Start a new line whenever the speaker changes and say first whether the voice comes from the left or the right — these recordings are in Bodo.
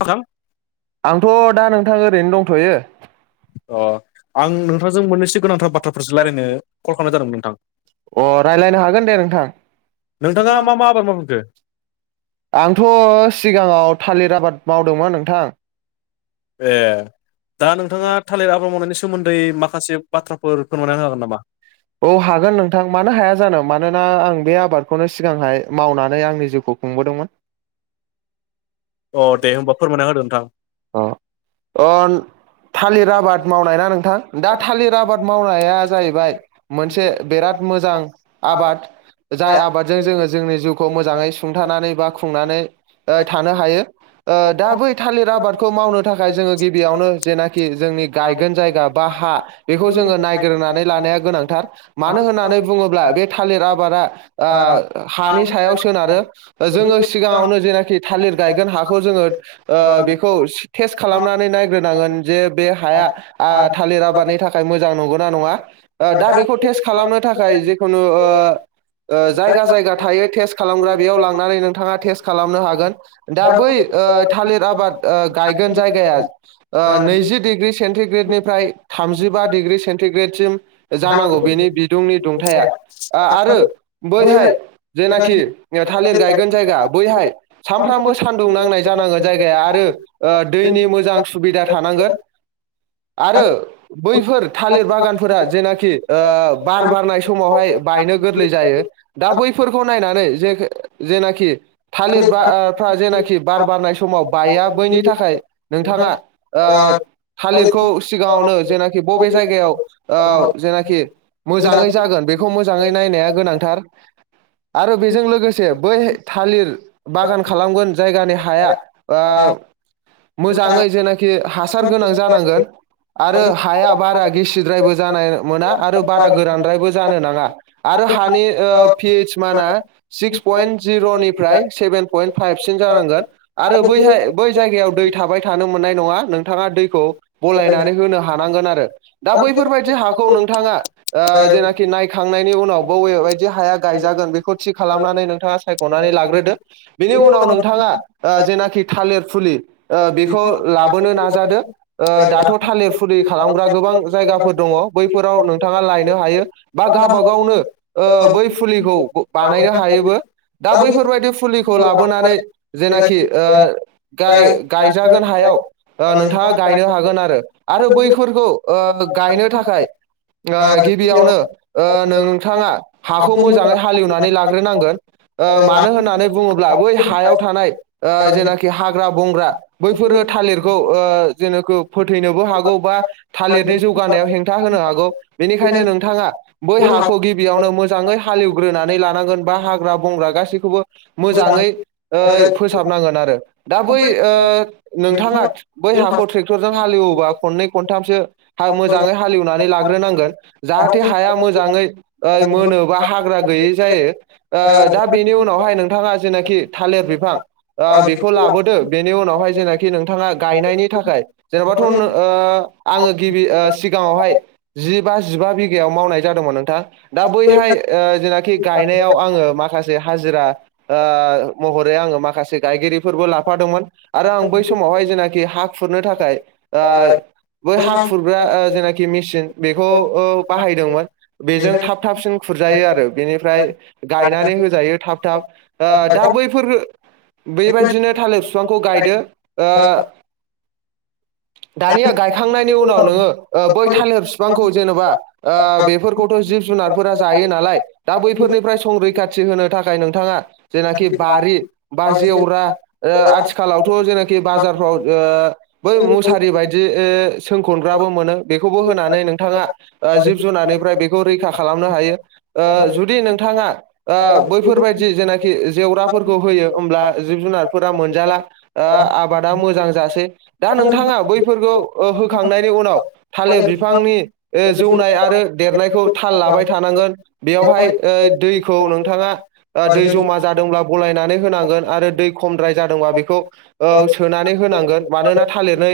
left: नोंथां
right: आंथ दा नोंथां ओरैनो दंथ'यो
left: अ आं नोंथांजों मोननैसो गोनांथार बाथ्राफोरसो रायज्लायनो कल खालामनाय जादोंमोन नोंथां
right: अ रायजलायनो हागोन दे नोंथां
left: नोंथाङा मा मा आबाद मावफैखो
right: आंथ सिगाङाव थालिर आबाद मावदोंमोन नोंथां
left: ए दा नोंथाङा थालिर आब्र मावनायनि सोमोन्दै माखासे बाथ्राफोर फोरमायनानै हागोन नामा
right: औ हागोन नोंथां मानो हाया जानो मा मानोना आं बे आबादखौनो सिगांहाय मावनानै आंनि जिउखौ खुंबोदोंमोन
left: अ दे होमबा फोरमायना होदो नोंथां
right: अ अ थालिर आबाद मावनाय ना नोंथां दा थालिर आबाद मावनाया जाहैबाय मोनसे बिराद बिराद मोजां आबाद जाय आबादजों जोंङो जोंनि जिउखौ मोजांङै सुंथानानै बा खुंनानै थानो हायो ओ दा बै थालिर आबादखौ मावनो थाखाय जोंङो गिबियावनो जे जोंनि गायगोन जायगा बा हा बेखौ जोंङो नायग्रनानै लानाया गोनांथार मानो होननानै नानै बुंङोब्ला बे थालिर आबादा ओ हानि सायाव सोनारो जो‌ सिगाङावनो ज थालिर गग हा ज खालामनानैनायग्रो नांगोन बे हाया थालिर आबादनि थाखाय मोजां नंगौना नङा दा बेखौ टेस्ट खालामनो थाखाय जेखुनु ओ ओ जायगा जायगा थायो टेस्ट खालामग्रा बेयाव लांनानै नोंथाङा टेस्ट खालामनो हागोन दा बै ओ थालिर आबाद ओ गायगोन जायगाया जि डिग्रि सेन्टिग्रेदनिफ्राय थामजिबा डिग्रि सेन्टिग्रेड सिम जानांगौ बेनि बिदुंनि
left: [unintelligible]
right: ओ आरो बैहाय जेनाखि थालिर गायगोन जायगा बैहाय सानफ्राम साथफ्रामबो सान्दुं नांनाय जानांगोन जायगाया आरो ओ दैनि मोजां सुबिदा थानांगोन आरो बैफोर थालिर बागानफोरा जेनाखि ओ बार बारनाय समावहाय बायनाय गोरलै जायो दा बैफोरखौ नायनानै जे जेनाखि थालिर बा ओ जे जेखि बार बारनाय समाव बाया बैनि थाखाय नोंथाङा ओ थालिरखौ सिगांङावनो जेनाखि बबे जायगायाव ओ जेनाखि मोजांङै जागोन बेखौ मोजांङै नाय नाया गोनांथार आरो बेजों लोगोसे बै थालिर बागान खालामगोन जायगानि हाया ओ मोजांङै जेनाखि हासार गोनां जानांगोन आरो हाया बारा गिसिद्रायबो जानाय मोना आरो बारा गोरानद्रायबो जानो नांङा आरो ओ हानि ओ पिस मआ सिक्स पइन्ट जिर'निफ्राय सेभेन पइन्ट फाइभ सिन जानानै गोन आरो बैहा बै जायगायाव दै थाबाय थानो मोननाय नंङा नोंथाङा दैखौ बलायनानै होनो हानांगोन आरो दा बैफोरबायदि हाखौ नोंथाङा ओ ओ जेनाखि नायखांनायनि उनाव बबेबायदि हाया गायजागोन बेखौ थि खालामनानै नोंथाङा सायखनानै ला ग्रोदो बेनि उनाव नोंथाङा ओ जेनाखि थालिर फुलि ओ बेखौ लाबोनो नाजादो ओ दाथ‌थालिर फुलि खालामग्रा गोबां जायगाफोर दंङ दंङ बैफोराव नोंथाङा लायनो हायो बा गावब गावनो ओ बै फुलिखौ बानाय हायोबो दा बैफोरबायाददि फुलिखौ लाबोनानै जेनाखि ओ गाय गायजागोन हायाव ओ नोंथाङा गायनो हागोन आरो आरो बैफोरखौ ओ गायनो थाखाय खाय ओ गिबियावनो ओ नोंथाङा हाखौ मोजांङै हालेवनानै लाग्रोनांगोन ओ मानो होननानै बुंङोब्ला बै हायाव थानाय ओ जेनाखि हाग्रा बंग्रा बैफोरो थालिरखौ ओ जेनेखो फोथैनोबो हागौ बा थालिरनि जौगानाय याव हेंथा होनो हागौ बेनिखायनो नोंथाङा बै हाखौ गिबियावनो मोजांङै हालेवग्रोनानै लानो नांगोन बा हाग्रा बंग्रा गासैखौबो मोजांङै ओ फोसाबनांगोन आरो दा बै ओ नोंथाङा बै हाखौ ट्रेक्टरजों हालेवोबा खननै खनथामसो हा मोजांङै हालेवनानै लाग्रोनांगोन जाहाथे हा मोजांङै ओ मोनोबा हाग्रा गैैयै जायो ओ दा बेनि उनावहाय नोंथाङा जेनाखि थालिर बिफां ओ बेखौ लाबोदो बे नि उनावहाय जेनाखि नोंथाङा गायनायनि थाखाय जेन'बाथ' नो ओ आङो गिबि ओ सिगां बावहाय जिबा जिबा बिघायाव मावनाय जादोंमोन नोंथा दा बैहाय ओ जेनाखि गायनाय आव आङो माखासे हाजिरा ओ महरै आङो माखासे गायगिरिफोरबो लाफादोंमोन आरो आं बै समावहाय जेनाखि हा खुरनो थाखाय ओ बै हा खुरग्रा ओ जेनाखि मेसिन बेखौ ओ बाहायदोंमोन बेजों थाब थाबसिन खुरजायो आरो बेनिफ्राय गायनानै होजायो थाब थाब ओ दा बैफोर बेबायदिनो थालिर फिफांखौ गायदो ओ दानिया गायखांनायनि उनाव नोङो ओ बै थालिर फिफांखौ जेनेबा ओ बे बेफोरखौथ' जिब जुनारफोरा जायो नालाय दा बैफोरनिफ्राय संरैखाथि होनो थाखाय नोंथाङा जेना खि बारि बा जेवरा ओ आथिखालावथ' जेनाखि बाजारफ्राव ओ बै मुसारि बायदि ए सोंखनग्राबो मोनो बेखौबो होनानै नोंथाङा ओ जिब जुनारनिफ्राय बेखौ रैखा खालामनो हा हायो ओ जुदि नोंथाङा ओ बैफोरबायदि जेनाखि जेवराफोरखौ होयो होमब्ला जिब जुनार फोरा मोनजाला ओ आबादा मोजां जासै दा नोंथाङा बैफोरखौ ओ होखांनायनि उनाव थालिर बिफांनि ओ जौनाय आरो देरनायखौ थाल लाबाय थानांगोन बेयावहाय ओ दैखौ नोंथाङा ओ दै जमा जादोंब्ला बलायनानै होनांगोन आरो दै खमद्राय जादोंबा बेखौ ओ सोनानै होनांगोन मानोना थालिरनो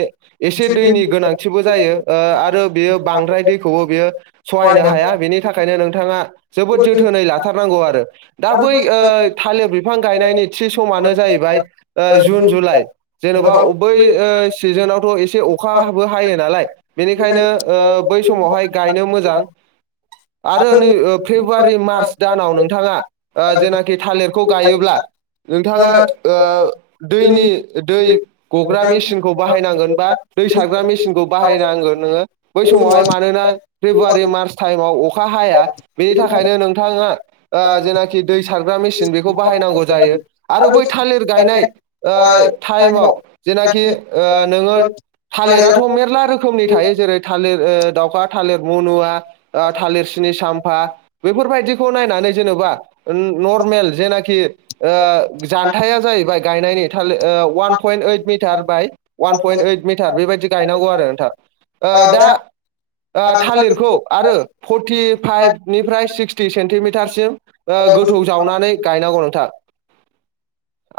right: एसे दैनि गोनांथिबो जायो ओ आरो बेयो बांद्राय दैखौबो बेयो सहायनो हाया बेनि थाखायनो नोंथाङा जोबोद जोथोनै लाथारनांगौ आरो। दा बै ओ थालिर बिफां गायनायनि थि समानो जायैबाय ओ जुन जुलाइ जेन'बा अ बै ओ सिजोनावथ' एसे अखाबो हायो नालाय बेनिखायनो ओ बै समावहाय गायनो मोजां आरो नै ओ फेब्रुवारि मार्च दानाव नोंथाङा ओ जेनाखि थालिरखौ गायोब्ला नोंथाङा ओ दैनि दै गग्रा मेसिनखौ बाहाय नांगोन बा दै सारग्रा मेसिनखौ बाहायनांगोन नोङो। बै समावहाय मानोना फेब्रुवारि, मार्च टाइमाव अ खा हाया बेनि थाखायनो नोंथाङा ओ जेनाखि दै सारग्रा मेसिन बेखौ बाहायनांगौ जायो आरो बै थालिर गायनाय ओ टाइमाव जेनाखि ओ नोङो थालिराथ' मेरला रोखोमनि थायो जेरै थालिर ओ दावखा थालिर मुनुवा ओ थालिर सिनि चाम्फा बेफोरबाय दिखौ नायनानै जेनोबा ओ नर्मेल जेनाखि ओ जानथाइआ जाहैबाय गायनायनि थालिर ओ वान पयन्ट ओइट मिटार बाइ वान पयन्ट ओइट मिटार बेबायादि गायनांगौ आरो नोंथा ओ दा ओ थालिरखौ आरो फर्टिफाइभनिफ्राय सिक्सटि सेन्टिमिटारसिम ओ गोथौ जावनानै गायनांगौ नोंथा।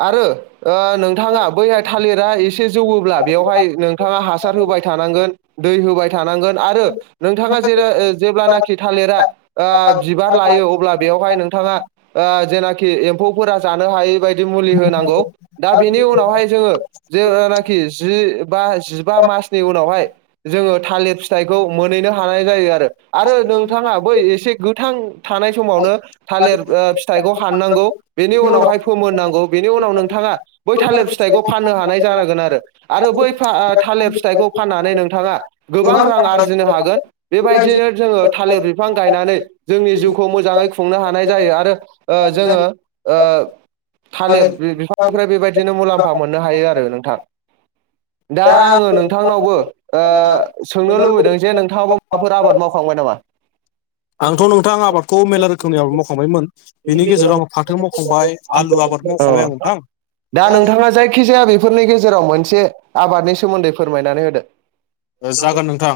right: आरो ओ नोंथाङा बैहाय थालिरा इ से जौवब्ला बेयावहाय नोंथाङा हासार होबाय थानांगोन दै होबाय थानांगोन आरो नोंथाङा जेर-जेब्लानाखि थालिरा ओ बिबार लायो अ ब्ला बेयावहाय नोंथाङा ओ जेनाखि एम्फौफोरा जानो हायै बाय दि मुलि होनांगौ, दा बेनि उनावहाय जोङो जेब्लानाखि जि बा जिबा मा मासनि उनावहाय जोङो थालिर फिथाइखौ मोनहैनो हानाय जायो आरो आरो नोंथाङा बै एसे गोथां थानाय समावनो थालिर ओ फिथाइखौ हान्नांगौ बेनि उनावहाय फोमोननां गौ बेनि उनाव नोंथाङा बै थालिर फिथाइखौ फान्नो हानाय जानांगोन आरो, आरो बैफ्रा आ थालिर फिथाइ खौ फान्नानै नोंथाङा गोबां रां आरजिनो हागोन बेबायदिनो जोङो थालिर बिफां गायनानै जोंनि जिउखौ मोजाङै खुंनो हानाय जायो आरो ओ जोङो ओ थालिर बिफांनिफ्राय बेबायदिनो मुलाम् फा मोननो हायो आरो नोंथां। दा आङो नोंथांनावबो ओ सोंनो लुबैदों जे नोंथाङाबो माबाफोर आबाद मावखांबाय नामा?
left: आंथ' नोंथां आबादखौ मेरला रोखोमनि आबाद मावखांबायमोन बिनि गेजेराव आं फाथो मावखांबाय। आलु आबाद मावखांबाय आं नोंथां
right: दा नोंथाङा जायखि। जखि जाया बेफोरनि गेजेराव मोनसे आबादनि सोमोन्दै फोरमायनानै होदो।
left: जागोन नोंथां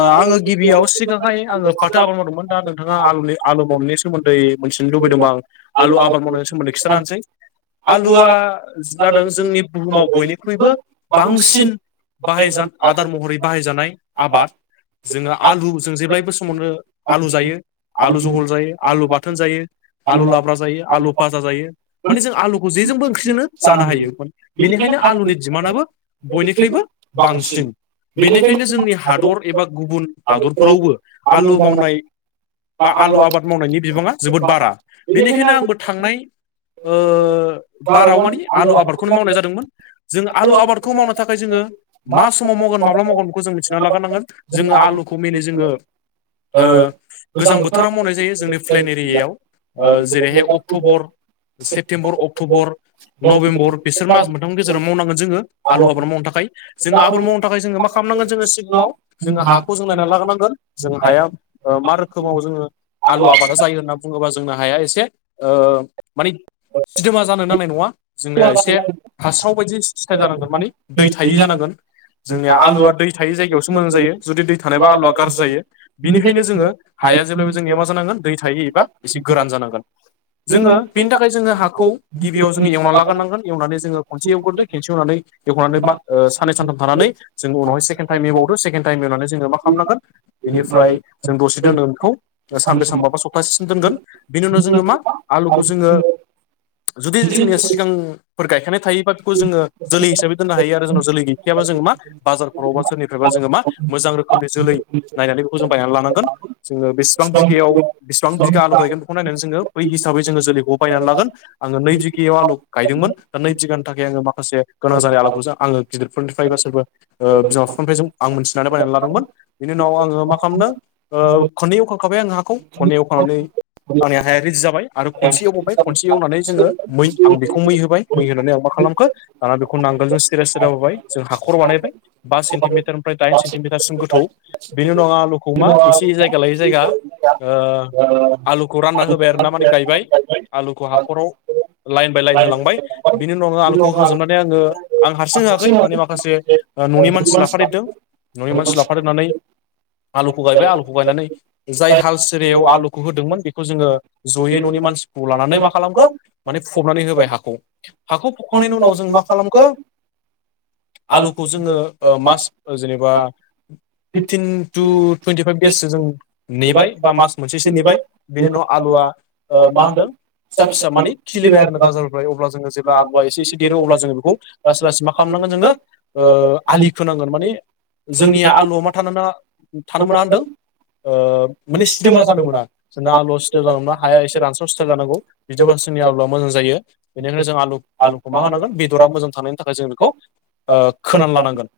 left: आङो गिबियाव सिगांहाय आङो फाथो आबाद मावदोंमोन दा नोंथाङा। आलुनि आलु मावनायनि सोमोन्दै मिथिनो लुबैदोंमोन आं आलु आबाद मावनायनि सोमोन्दै खिथानोसै। आलुआ जादों जोंनि बुहुमाव बयनिख्रुइबो बांसिन। बाहायज आदार महरै बाहायजानाय आबाद। जोङो आलु जों जेब्लायबो समावनो आलु जायो आलु जहल जायो आलु बाथोन जायो। आलु लाफ्रा जायो आलु भाजा माने जों आलुखौ जेजोंबो ओंख्रि जोंनो जानो हायो बेनिखायनो आलुनि दिमानाबो बयनिख्रुइबो बांसिन। बेनिखायनो जोंनि हादर एबा गुबुन हादरफोरावबो आलु मावनाय। बा आलु आबाद मावनायनि बिबाङा जोबोद बारा बेनिखायनो आंबो थांनाय ओ। बाराव माने आलु आबादखौनो मावनाय जादोंमोन जों आलु आबादखौ मावनो थाखाय जों ओ मास। समाव मावगोन माब्ला मावगोन बेखौ जों मिथिना लागारनांगोन जोङो आलुखौ मेने जोङो। ओ गोजां बोथोराव मावनाय जायो जोंनि प्लेन एरियायाव। ओ जेरैहाय अक्ट'बर। सेप्तेम्बर, अक्ट'बर, नभेम्बर बेसोर मास मोनथामनि गेजेराव मावनांगोन जोङो आलु आबाद मावनो थाखाय। जों। मावनो थाखाय जोङो मा खालामनांगोन जोङो सिगाङाव जोङो हाखौ जों नायनानै लाग्रोनांगोन जों हाया मा रोखोम। खोमाव जोङो आलु आबादा जायो होनना बुङोबा जोंनो हाया एसे माने सिदोमा जानो नांनाय नङा जोंनिया एसे हास्राव बायदि सिथा जानांगोन माने दै थायि जानांगोन। जोंनिया आलुवा दै थायै जायगायावसो मोजां जायो जुदि दै थानायबा आलुवा गाज्रि जायो बिनिखायनो जोङो हाया जेब्लाायबो जोंनिया मा जानांगोन दै थायै एबा एसे गोरान जानांगोन। जोङो बेनि थाखाय जोङो हाखौ गिबियाव जोङो एवनानै लाग्रनांगोन एवनानै जोङो खनसे एवग्रोदो खनसे एवनानै दखनानै मा सा थानानै जों उनावहाय सेकेण्ड टाइमबावदो सेकेण्ड टाइम नेनानै जोङो मा खालामनांगोन बेनिफ्राय जों दसे दोनथ' ना बेखौ सानब्रै सानबा बा सप्तासेसिम दोनगोन बिनि उनाव जोङो मा आलुखौ जोङो जुदि जोंनिया सिगांफोर गायखानाय थायोबा बेखौ जोङो जोलै हिसाबै दोननो हायो आरो जोंनाव जोलैनि जों मा बाजारफोरावबा सोरनिफ्रायबा जोङो मा मोजां रोखोमनि जोलै नायनानै बेखौ जों बायनानै लानांगोन जोङो बेसेबां बिगायाव बेसेबां बिगा आलौ गायगोन बेखौ नायनानै जोङो बै हिसाबै जोङो जोलैखौबो बायनानै लागोन आङो नै बिगायाव आलु गायदोंमोन दा नै बिगानि थाखाय आङो माखासे गोनां जानाय आलुखौसो आङो गिदिर फोरफोरनिफ्राय बा सोरबा बिमा बिफफोरानिफ्राय जों आं मोनथिनानै बायनानै लादोंमोन बेनि उनाव आङो मा खालामदों ओ खननै एवखांखाबाय आं हाखौ खननै एवखांनानै आंनि हाया रेडि जाबाय आरो खनसे एवबावबाय खनसे एवनानै जोङो मै आं बेखौ मै होबाय मै होनानै आं मा खा लामखो दाना बेखौ नांगोलजों सिरि सिरा बोबाय। जों हाखर बानायबाय बा सेन्टिमिटारनिफ्राय दाइन सेन्टिमिटारसिम गोथौ बेनि उनाव आं आलुखौ मा एसे। जायगा लायै जायगा आलुखौ रानना होबाय आर ना माने गायबाय आलुखौ हाखराव लाइन बाय लाइन होलांबाय बिनि उनावनो आलुखौ होखांजोबनानै आङो आं हारसिं होआखै। माने माखासे न'नि मानसि लाफादेरदों न'नि मानसि लाफादेरनानै आलुखौ गायबाय आलुखौ गायनानै जा य हाल सिरायाव आलुखौ होदोंमोन बेखौ जोङो ज'यै न'नि मानसिखौ लानानै मा खालामखो माने फब नानै होबाय हाखौ हाखौ फबखांनायनि उनाव जों मा खालामखो आलुखौ जोङो मास जेनेबा फिफटिन टु टुइन्टिफाइभ देससो जों नेबाय बा मास मोनसेसो नेबाय बेनि उनाव आलुवा मा होन्दों? फिसा फिसा माने खिलिबाय आरो ना गारजानिफ्राय अब्ला जोङो जेब्ला आलुवा एसे एसे देरो अब्ला जोङो बेखौ लासै लासै मा खा लामनांगोन जोङो आलि खोनांगोन माने जोंनिया आलुवाव मा थानो नाङा थानो मोना होनदों? ओ माने सिदोमा जानो मोना जोंना आलुवा सिदोमा जानो मोना हाया एसे रानस्राव सिथाइल जानांगौ बिदिबा जोंनि आलुवा मोजां जायो बेनिखायनो जों आलु आलुखौ मा होनांगोन बेदरा मोजां थानायनि थाखाय जों बेखौ ओ खोना लानांगोन,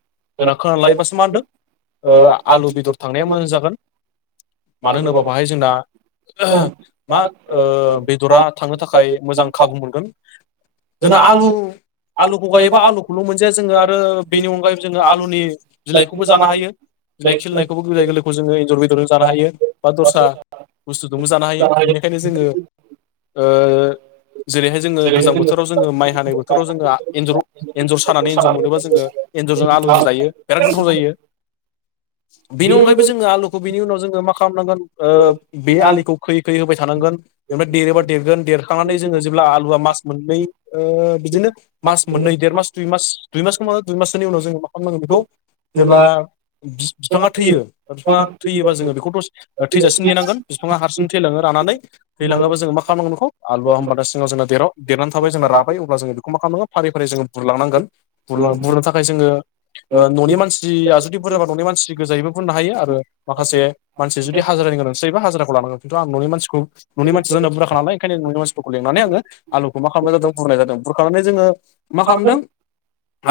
left: जोंना खोना लायोबासो मा होनदों आलु बेदर थांनाया मोजां जागोन। मानो होनोबा बाहाय जोंना मा ओ बेदरा थांनो थाखाय मोजां खाबु मोनगोन। जोंना आलु आलुखौ गायोबा आलु खौल' मोनजाया जोङो आरो बेनि अनगायैबो जोङो आलुनि बिलाइखौबो जानो हायो। बिलाइ खिलिनायखौबो बिलाइ गोरलैखौ जोङो एन्जर जों जनो हायो बा दस्रा बुस्थुजोंबो जानो हायो बेनिखायनो जोङो ओ जेरैहाय जोङो गोजां बोथोराव जोङो माइ हानाय बोथोराव जोङो एन्जर एन्जर सानानै एन्जर मोनोबा जोङो एन्जरजों आलुजों जायो बिराद गोथाव जायो। बेनि अनगायैबो जोङो आलुखौ बिनि उनाव जोङो मा खालामनांगोन ओ बे आलिखौ खैयै खैयै होबाय थानांगोन बेनिफ्राय देरोबा देरगोन देरखांनानै जोङो जेब्ला आलुवा मास मोननै ओ बिदिनो मास मोननै देर मास दुइ मास दुइ मास दुइ माससोनि उनाव जोङो मा खालामनांगोन बेखौ जेब्ला बिफाङा थैयो बिफाङा थैयोबा जोङो बेखौ द' थैजासिम नेनांगोन। बिफाङा हारसिं थैलाङो थैलांनानै थैलाङोबो जोङो मा खालामनांगोन बेखौ आलुवा होनबा दा सिङाव जोंना देराव देरना थाबाय जेब्ला राबाय अब्ला जोङो बेखौ मा खालाम नांगोन फारि फारि जोङो बुरलांनांगोन बुरलां बुरनो थाखाय जोङो न'नि मानसिया जुदि बुरजाबा न'नि मानसि गोजायैबो बुरनो हायो आरो माखासे मानसि जुदि हा जिरानि गोनांथि जायोबा हाजिराखौ लानांगोन। खिनथु आं न'नि मानसिखौ न'नि मानसिया जोंना बुरजाखा नालाय ओंखायनो ननि मानसिखौ लिंनानै आङो आलुखौ मा खामनाय जादों बुरनाय जादों बुरखांनानै जोङो मा खालामदों?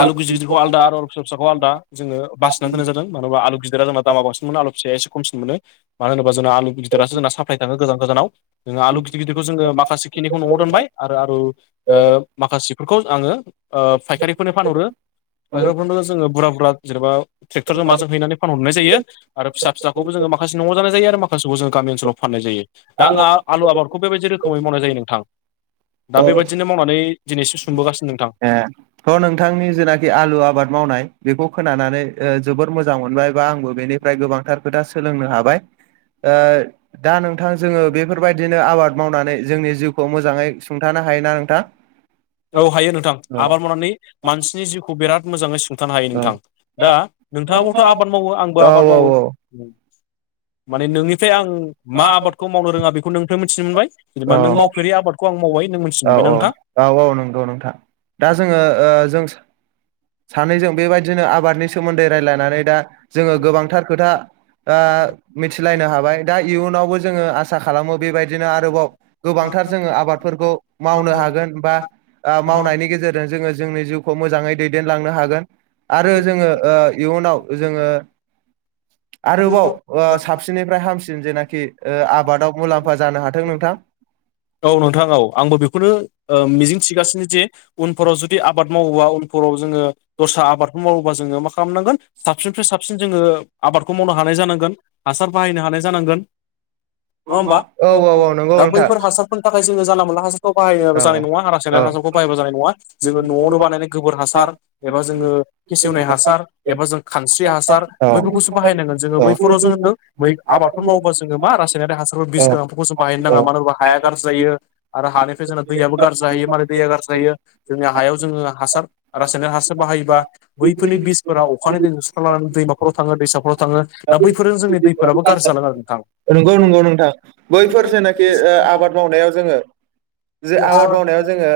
left: आलु गिदिर गिदिरखौ आलदा आरो फिसा फिसाखौ आलदा जोङो बासिनानै दोननाय जादों। मानो होनबा आलु गिदिरा जोंनि दामा बांसिन आलु फिसाया एसे खमसिन मोनो मानो होनबा जोंना आलु गिदिरासो जोंना साफ्लाय थाङो गोजान गोजानाव जोङो आलु गिदिर गिदिरखौ जोङो माखासे खिनिखौ न'आव दोनबाय आरो-आरो ओ माखासेफोरखौ आङो ओ फायखारिफोरनो फानहरो। फाइखारिफोरनोबो जोङो बुरजा बुरजा जेनबा ट्रेक्टरजों माजों हैनानै फानहरनाय जायो आरो फिसा फिसाखौबो जोङो माखासे नआव जानाय जायो आरो मासेखौ जों गामि ओनसोलाव फाननाय जायो। दा आंहा आलु आबादखौ बेबायदि रोखोमै मावनाय जायो नोंथां। दा बेबायदिनो मावनानै दिनै एसे सुंबोगासिनो नोंथां।
right: ए थ' नोंथांनि जेनाखि आलु आबाद मावनाय बेखौ खोनानानै ओ जोबोर मोजां मोनबाय बा आंबो बेनिफ्राय गोबांथार खोथा सोलोंनो हाबाय। ओ दा नोंथां जोङो बेफोरबायदिनो आबाद मावनानै जोंनि जिउखौ मोजाङै सुंथाना हायोना नोंथां?
left: औ हायो नोंथां
right: औ
left: आबाद मावनानै मानसिनि जिउखौ बिराद मोजाङै सुं थानो हायो
right: औ
left: नोंथां दा नोंथाङाबोथ' आबाद मावो आंबो
right: औ
left: आबाद मावो। माने नोंनिफ्राय आं मा आबादखौ मावनो रोङा बेखौ नोंनिफ्राय मिथिनो मोनबाय जेनेबा नों मावफेरि आबादखौ आं मावबाय नों मोनथिनो
right: औ
left: मोनबायना नोंथां?
right: औ नंगौ औ नोंथां। दा जोङो ओ जों सानैजों बेबायदिनो आबादनि सोमोन्दै रायजलायनानै दा जोङो गोबांथार खोथा ओ मिथिलायनो हाबाय दा इयुनावबो जोङो आसा खालामो बेबायदिनो आरोबाव गोबां थार जोङो आबादफोरखौ मावनो हागोन बा ओ मावनायनि गेजेरजों जोङो जोंनि जिउ खौ मोजाङै दैदेनलांनो हागोन आरो जोङो ओ इयुनाव जोङो आरोबाव ओ साबसिननिफ्राय हामसिन जेनाखि ओ आबादाव मुलाम्फा जानो हाथों नोंथां।
left: औ नोंथां औ आंबो बेखौनो ओ मिजिं थगासिनो जे उनफोराव जुदि आबाद मावोबा उनफोराव जोङो दस्रा आबादखौ मावोबा जोङो मा खालामनांगोन साबसिननिफ्राय साब साबसिन जोङो आबादखौ मावनो हानाय जानांगोन हासार बाहायनो हानाय जानांगोन नङा होमबा औ
right: नंगौ
left: दा
right: नोंथां औ
left: बैफोर हासार नाथाय जोङो जानला मोनला हासारखौ
right: औ
left: बाहायबाबो जानाय नङा आरो रासायनारि हासारखौ बाहायबा जानाय नङा जोङो न'आवनो बानायनाय गोबोर हासार एबा जोङो फेसेवनाय हासार एबा जों खानस्रि हासार बैफोरखौसो बाहायनांगोन जोङो
right: औ
left: बैफोर खौ जोङो होनदों मै आबादखौ मावबा जोङो मा रासायनारि हासारफोर बिसोनां फोरखौ बाहायनो नाङा मानो होनबा हाया गाज्रि जायो आरो हानिफ्राय जोंना दैयाबो गाज्रि जायो मानो दैया गाज्रि जायो जोंनि हायाव जोङो हासार रासायनिक हासार बाहायोबा बैफोरनि बिसफोरा अखानि दैजों सुस्रालांनानै दैमाफोराव थाङो दैसाफोराव थाङो दा बैफोरजों जोंनि दैफोराबो गाज्रि जालाङो आरो नोंथां
right: नंगौ नंगौ नोंथां बैफोर जेनाखि आबाद मावनायाव जोङो जे आबाद मावनायाव जोङो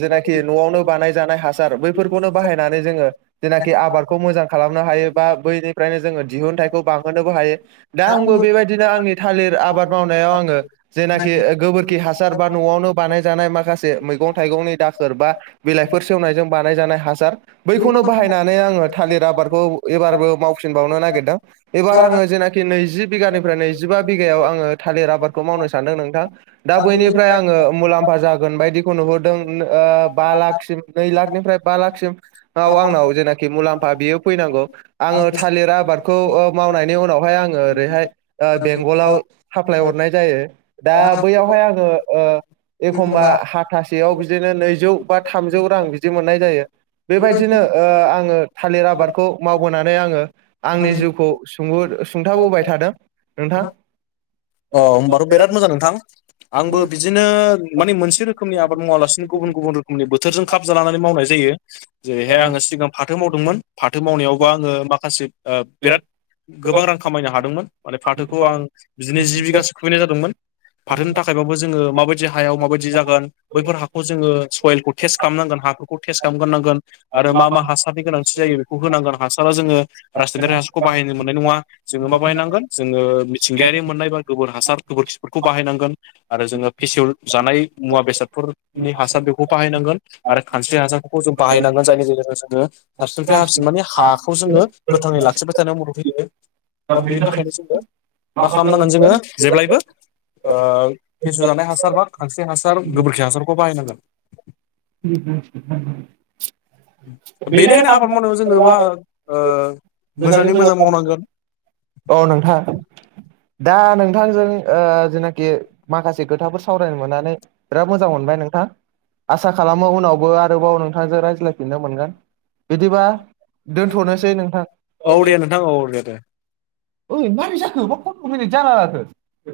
right: जेनाखि न'आवनो बानाय जानाय हासार बैफोरखौनो बाहायनानै जोङो जेनाखि आबादखौ मोजां खालामनो हायो बा बैनिफ्रायनो जोङो दिहुनथाइखौ बांहोनोबो हायो दा आंबो बेबायदिनो आंनि थालिर आबाद मावनायाव आङो जेनाखि गोबोरखि हासार बा न'आवनो बानाय जानाय माखासे मैगं थाइगंनि दाखोर बा बिलाइफोर सेवनायजों बानाय जानाय हासार बैखौनो बाहायनानै आङो थालिर आबादखौ एबारबो मावफिनबावनो नायगिरदों एबार आङो जेनाखि नैजि बिगानिफ्राय नैजिबा बिगायाव आङो थालिर आबादखौ मावनो सानदों नोंथां दा बैनिफ्राय आङो मुलाम- फा जागोन बायदिखौ नुहरदों ओ बा लाखसिम नै लाखनिफ्राय बा लाखसिमाव आंनाव जेनाखि मुलाम्फा बेयो फैनांगौ आङो थालिर आबादखौ मावनायनि उनावहाय आङो ओरैहाय ओ बेंगलाव साप्लााय हरनाय जायो दा बैयावहाय आङो ओ एखमबा हाथासेयाव बिदिनो नैजौ बा थामजौ रां बिदि मोननाय जायो बेबायदिनो ओ आं आङो थालिर आबादखौ मावबोनानै आङो आंनि जिउखौ सुङो सुंथाबोबाय थादों नोंथां
left: औ होनबाथ' बिराद मोजां नोंथां आंबो बिदिनो माने मोनसे रोखोमनि आबाद मावालासिनो गुबुन गुबुन रोखोमनि बोथोरजों खाब जालानानै मावनाय जायो ओ जेरैहाय आङो सिगां फाथो मावदोंमोन फाथो मावनायावबा आङो माखासे ओ बिराद गोबां रां खामायनो हादोंमोन माने फाथोखौ आं बिदिनो जि बिघासो खुखैनाय जादोंमोन फाथोनो थाखायबाबो जोङो माबायदि हायाव माबायदि जागोन बैफोर हाखौ जोङो सवेलह टेस्ट खालामनांगोन हाफोरखौ टेस्ट खालामगोरनांगोन आरो मा मा हासारनि गोनांथि जायो बेखौ होनांगोन हासारा जोङो राजासान्नारि हासारखौ बाहायनो मोननाय नङा जोङो मा बाहायनांगोन जोङो मिथिंगायारि मोननाय एबा गोबोर हासार गोबोरखिफोरखौ बाहायनांगोन आरो जोङो फिसेव जानाय मुवा बेसादफोरनि हासार बेखौ बाहायनांगोन आरो खानस्रि हासारफोरखौ जों बाहायनानांगोन जायनि गेजेरजों जोङो साबसिननिफ्राय हाबसिन माने हाखौ जोङो गोथाङै लाखिबाय थानायाव मदद होयो दा बेनि थाखायनो जोङो मा खालामनांगोन जोङो जेब्लायबो ओ फेसेवजानाय हासार बा खांस्रि हासार गोबोरखि हासारखौ बाहाय नांगोन
right: [unintelligible]
left: बेनिखायनो आबाद मावनायाव जोङो मा ओ मोजाङै मोजां मावनांगोन
right: औ नोंथां दा नोंथांजों ओ जेनाखि माखासे खोथाफोर सावरायनो मोननानै बिराद मोजां मोनबाय नोंथां आसा खालामो उनावबो आरोबाव नोंथांजों रायज्लायफिननो मोनगोन बिदिबा दोन्थ'नोसै नोंथां औ दे
left: नोंथां औ दे दे
right: ओइ मारै जाखो [unintelligible]